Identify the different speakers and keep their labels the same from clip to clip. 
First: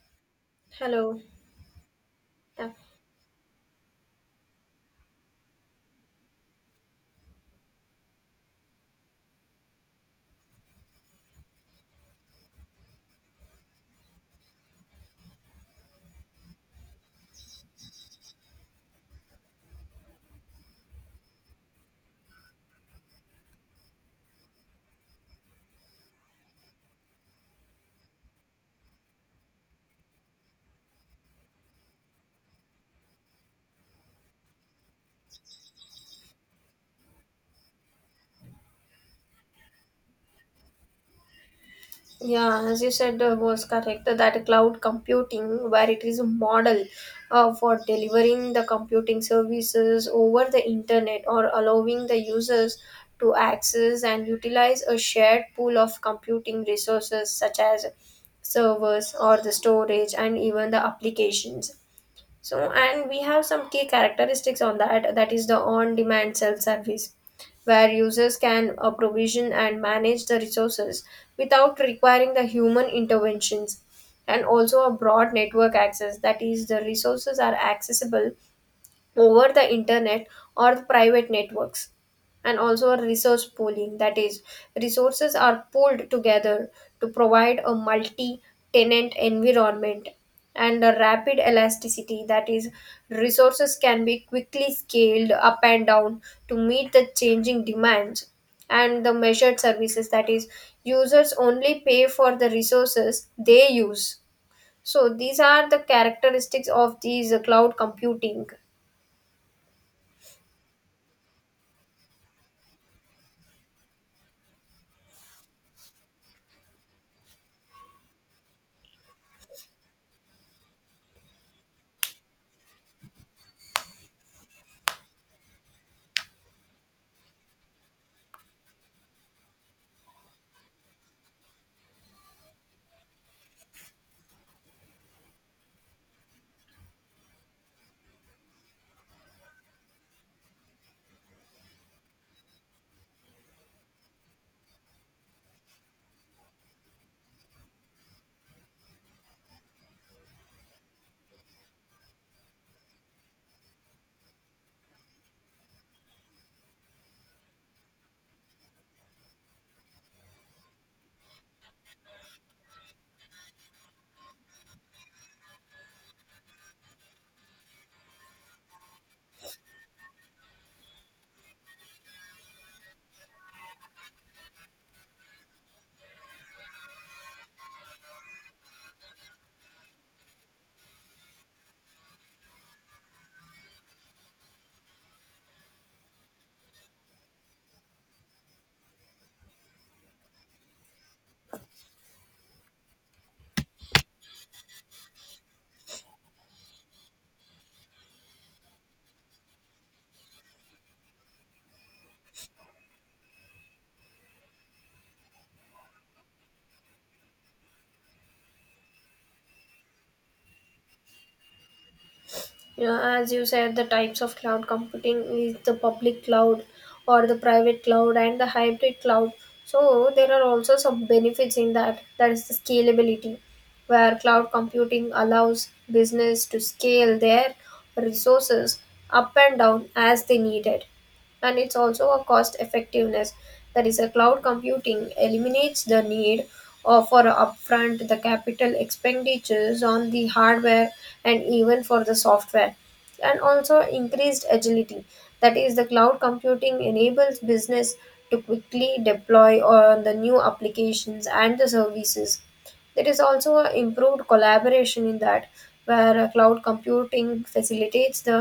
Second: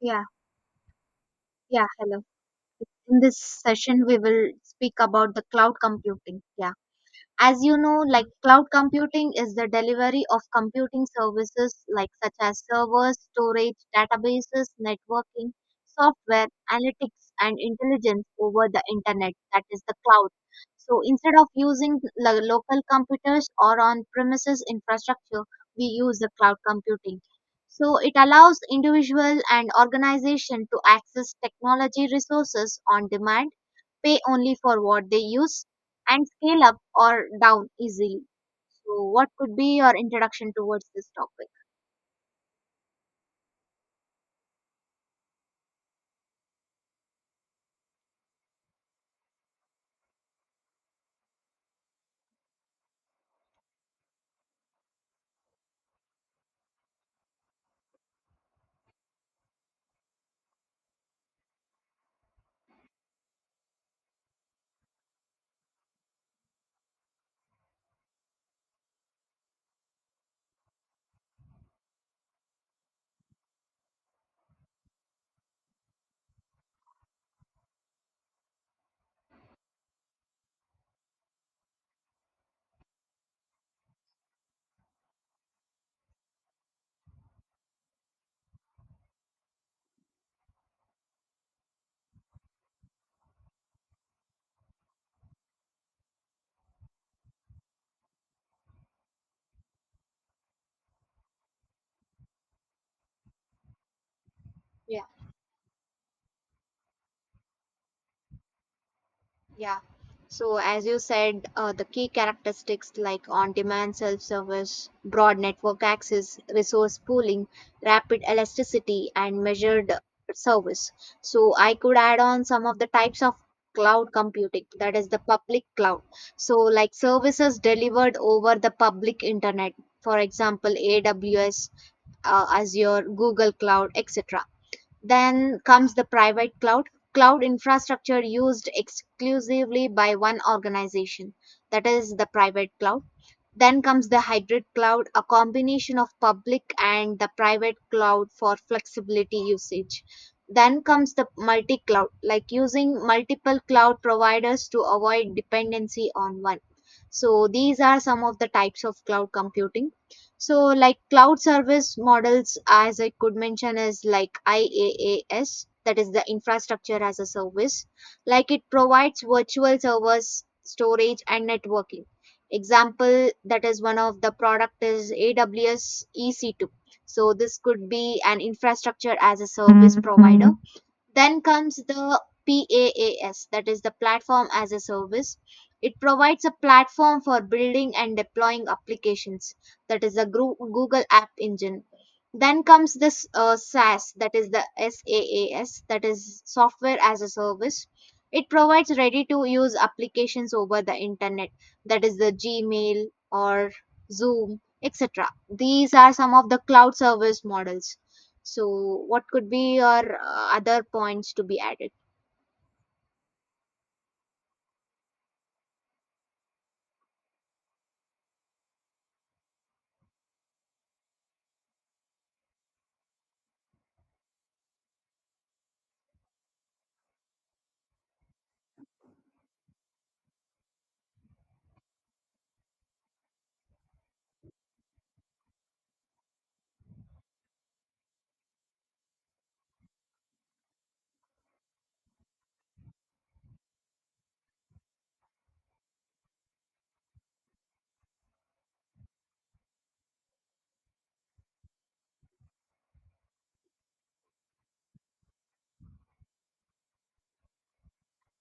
Speaker 1: Yeah,
Speaker 2: Hello.
Speaker 1: yeah, hello.
Speaker 2: Yeah,
Speaker 1: In this session, we will speak about the cloud computing. Yeah. As you know, like cloud computing is the delivery of computing services like such as servers, storage, databases, networking, software, analytics and intelligence over the internet, that is the cloud. So instead of using local computers or on premises infrastructure, we use the cloud computing. So it allows individual and organization to access technology resources on demand, pay only for what they use, and scale up or down easily. So, what could be your introduction towards this topic?
Speaker 2: yeah. As you said, was correct that cloud computing, where it is a model for delivering the computing services over the internet, or allowing the users to access and utilize a shared pool of computing resources such as servers or the storage and even the applications. So, and we have some key characteristics on that. That is the on demand self service, where users can provision and manage the resources without requiring the human interventions, and also a broad network access, that is, the resources are accessible over the internet or private networks, and also a resource pooling, that is resources are pooled together to provide a multi tenant environment, and a rapid elasticity, that is resources can be quickly scaled up and down to meet the changing demands, and the measured services, that is users only pay for the resources they use.
Speaker 1: Yeah.
Speaker 2: So these are the characteristics of these cloud computing.
Speaker 1: Yeah. So as you said, the key characteristics like on-demand self-service, broad network access, resource pooling, rapid elasticity, and measured service. So I could add on some of the types of cloud computing, that is the public cloud. So like services delivered over the public internet, for example, AWS, Azure, Google Cloud, etc. Then comes the private cloud, cloud infrastructure used exclusively by one organization, that is the private cloud. Then comes the hybrid cloud, a combination of public and the private cloud for flexibility usage. Then comes the multi cloud, like using multiple cloud providers to avoid dependency on one. So, these are some of the types of cloud computing. So, like cloud service models, as I could mention, is like IaaS, that is the infrastructure as a service. Like it provides virtual servers, storage, and networking, example that is one of the product is AWS EC2. So this could be an infrastructure as a service provider. Then comes the PaaS, that is the platform as a service. It provides a platform for building and deploying applications, that is the Google App Engine. Then comes this SaaS, that is the SaaS, that is software as a service. It provides ready to use applications over the internet, that is the Gmail or Zoom, etc. These are some of the cloud service models. So, what could be your other points to be added?
Speaker 2: You know, as you said, the types of cloud computing is the public cloud or the private cloud and the hybrid cloud. So there are also some benefits in that. That is the scalability, where cloud computing allows business to scale their resources up and down as they need it, and it's also a cost effectiveness, that is a cloud computing eliminates the need or for upfront the capital expenditures on the hardware and even for the software, and also increased agility, that is the cloud computing enables business to quickly deploy on the new applications and the services. There is also a improved collaboration in that, where cloud computing facilitates the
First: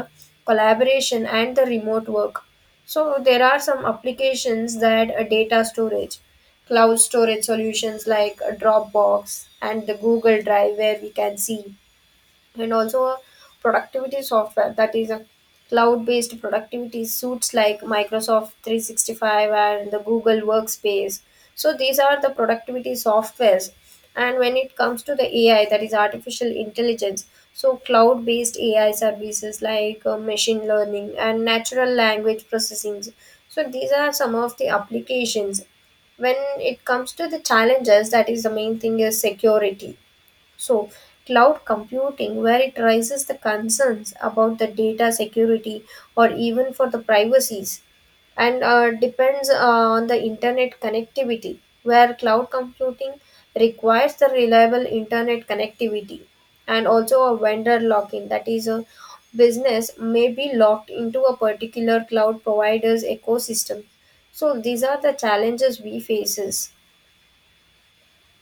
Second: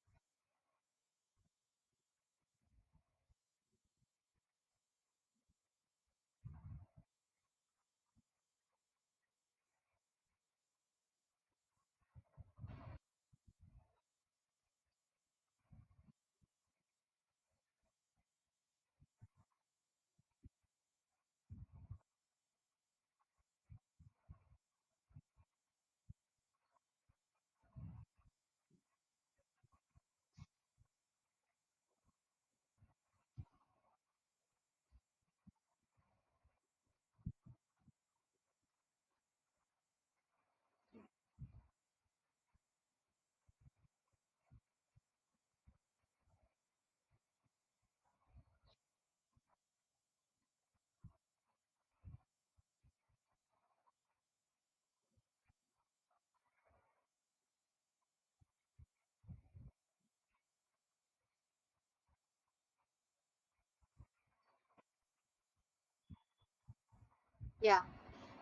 Speaker 2: collaboration and the remote work. So there are some applications. That data storage, cloud storage solutions like Dropbox and the Google Drive where we can see, and also a productivity software, that is a cloud-based productivity suites like Microsoft 365 and the Google Workspace. So these are the productivity softwares. And when it comes to the AI, that is artificial intelligence, so cloud-based AI services like machine learning and natural language processing. So these are some of the applications. When it comes to the challenges, that is the main thing is security. So, cloud computing, where it raises the concerns about the data security or even for the privacies, and depends on the internet connectivity, where cloud computing requires the reliable internet connectivity, and also a vendor lock in, that is, a business may be locked into a particular cloud provider's ecosystem. So, these are the challenges we faces.
Speaker 1: Yeah.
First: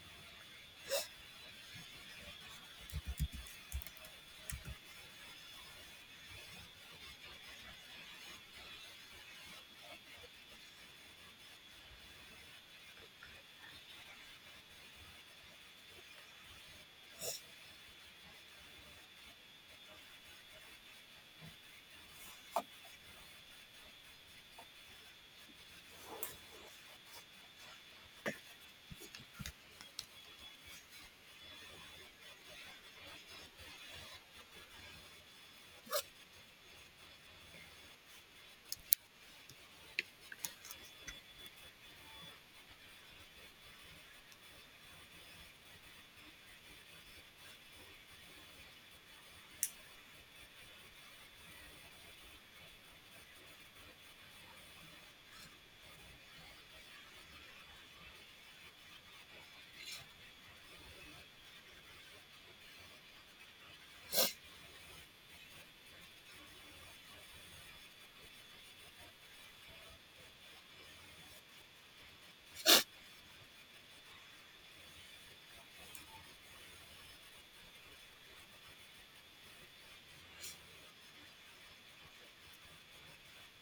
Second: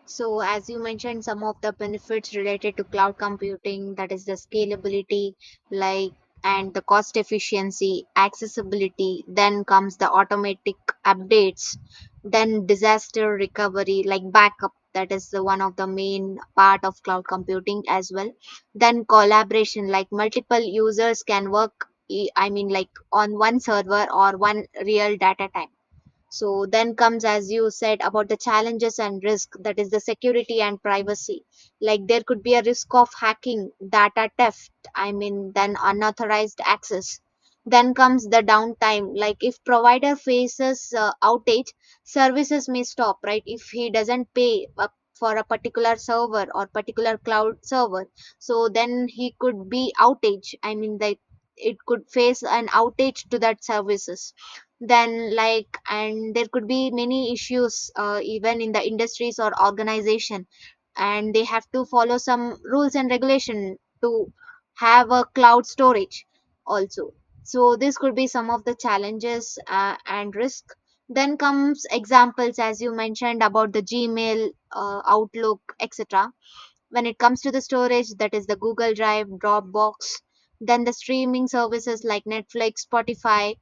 Speaker 1: So, as you mentioned, some of the benefits related to cloud computing, that is the scalability, like, and the cost efficiency, accessibility, then comes the automatic updates, then disaster recovery, like backup, that is the one of the main part of cloud computing as well. Then collaboration, like multiple users can work, I mean, like on one server or one real data type. So then comes, as you said, about the challenges and risk, that is the security and privacy. Like there could be a risk of hacking, data theft, I mean, then unauthorized access. Then comes the downtime, like if provider faces outage, services may stop, right? If he doesn't pay up for a particular server or particular cloud server, so then he could be outage. I mean, like it could face an outage to that services. Then like and there could be many issues even in the industries or organization, and they have to follow some rules and regulation to have a cloud storage also. So this could be some of the challenges and risk. Then comes examples as you mentioned about the Gmail, Outlook, etc. When it comes to the storage, that is the Google Drive, Dropbox. Then the streaming services like Netflix, Spotify.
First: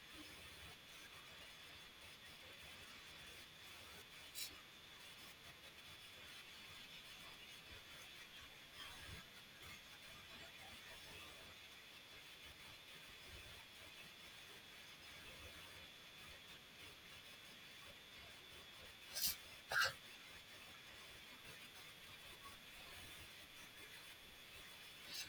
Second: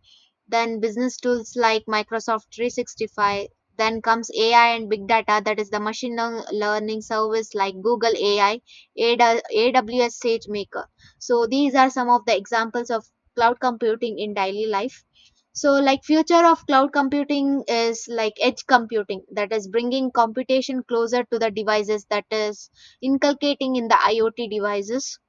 Speaker 1: Then business tools like Microsoft 365. Then comes AI and big data, that is the learning service like Google AI, AWS SageMaker. So these are some of the examples of cloud computing in daily life. So like future of cloud computing is like edge computing, that is bringing computation closer to the devices, that is inculcating in the IoT devices.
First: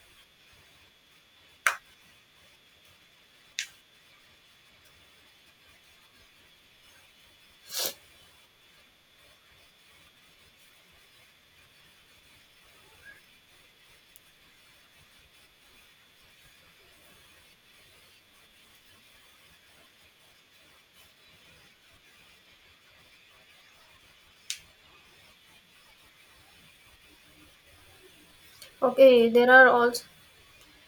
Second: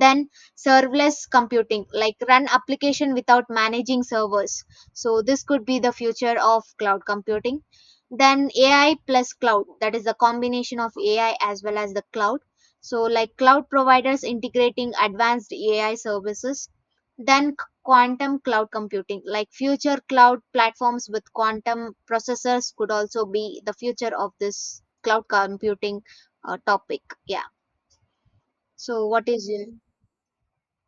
Speaker 1: Then serverless computing, like run application without managing servers. So this could be the future of cloud computing. Then AI plus cloud, that is the combination of AI as well as the cloud. So like cloud providers integrating advanced AI services. Then quantum cloud computing, like future cloud platforms with quantum processors could also be the future of this cloud computing topic. Yeah. So
Speaker 2: Okay,
Speaker 1: what
Speaker 2: there
Speaker 1: is your yeah.
Speaker 2: are also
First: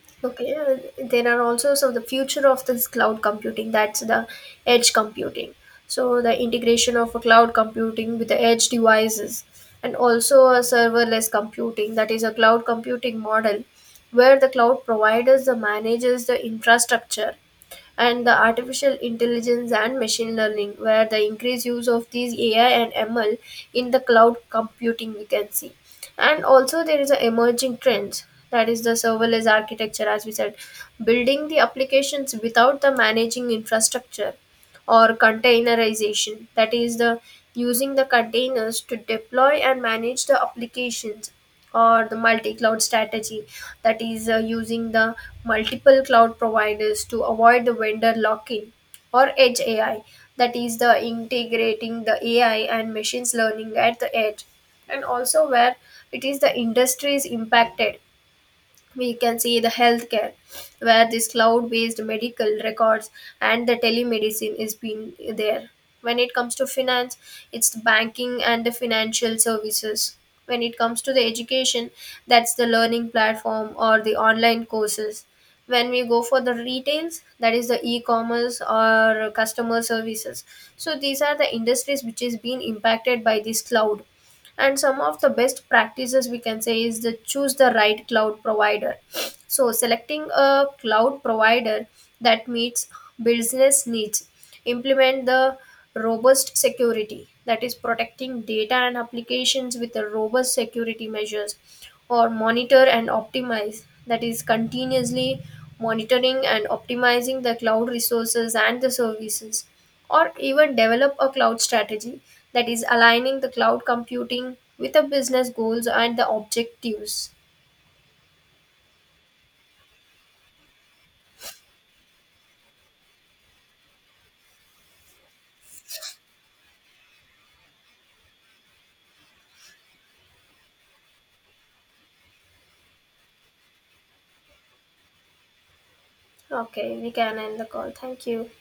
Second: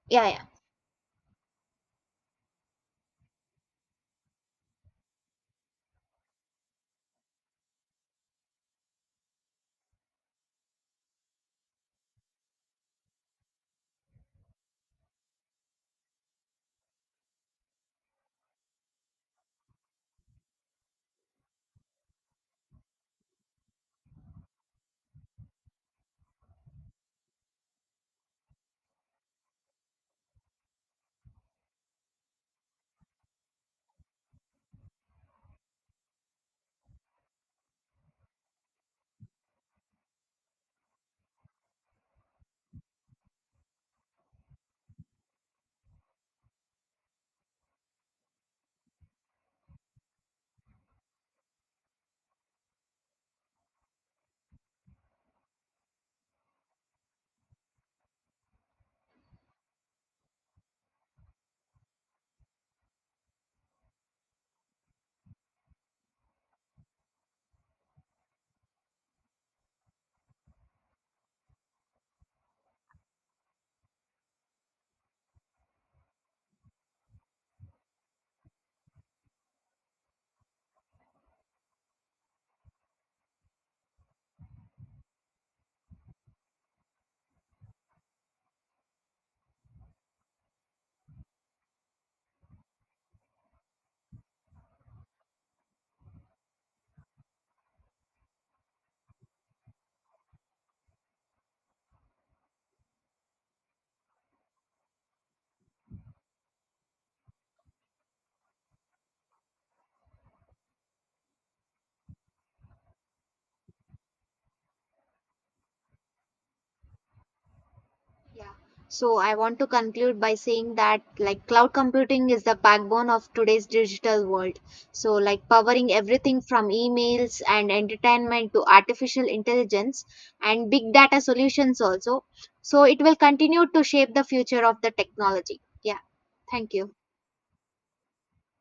Speaker 1: Yeah.
Speaker 2: Okay, there are also, so the future of this cloud computing, that's the edge computing. So the integration of a cloud computing with the edge devices, and also a serverless computing, that is a cloud computing model where the cloud providers the manages the infrastructure, and the artificial intelligence and machine learning, where the increased use of these AI and ML in the cloud computing we can see. And also there is an emerging trend, that is the serverless architecture, as we said, building the applications without the managing infrastructure, or containerization, that is the using the containers to deploy and manage the applications, or the multi-cloud strategy, that is using the multiple cloud providers to avoid the vendor lock-in, or edge AI, that is the integrating the AI and machines learning at the edge. And also, where it is the industry is impacted, we can see the healthcare, where this cloud based medical records and the telemedicine is being there. When it comes to finance, it's the banking and the financial services. When it comes to the education, that's the learning platform or the online courses. When we go for the retails, that is the e-commerce or customer services. So these are the industries which is being impacted by this cloud. And some of the best practices we can say is the choose the right cloud provider, so, selecting a cloud provider that meets business needs, implement the robust security, that is protecting data and applications with the robust security measures, or monitor and optimize, that is continuously monitoring and optimizing the cloud resources and the services, or even develop a cloud strategy, that is aligning the cloud computing with the business goals and the objectives.
Speaker 1: Yeah. So I want to conclude by saying that like cloud computing is the backbone of today's digital world. So like powering everything from emails and entertainment to artificial intelligence and big data solutions also. So it will continue to shape the future of the technology. Yeah. Thank you.
Speaker 2: Okay, we can end the call. Thank you.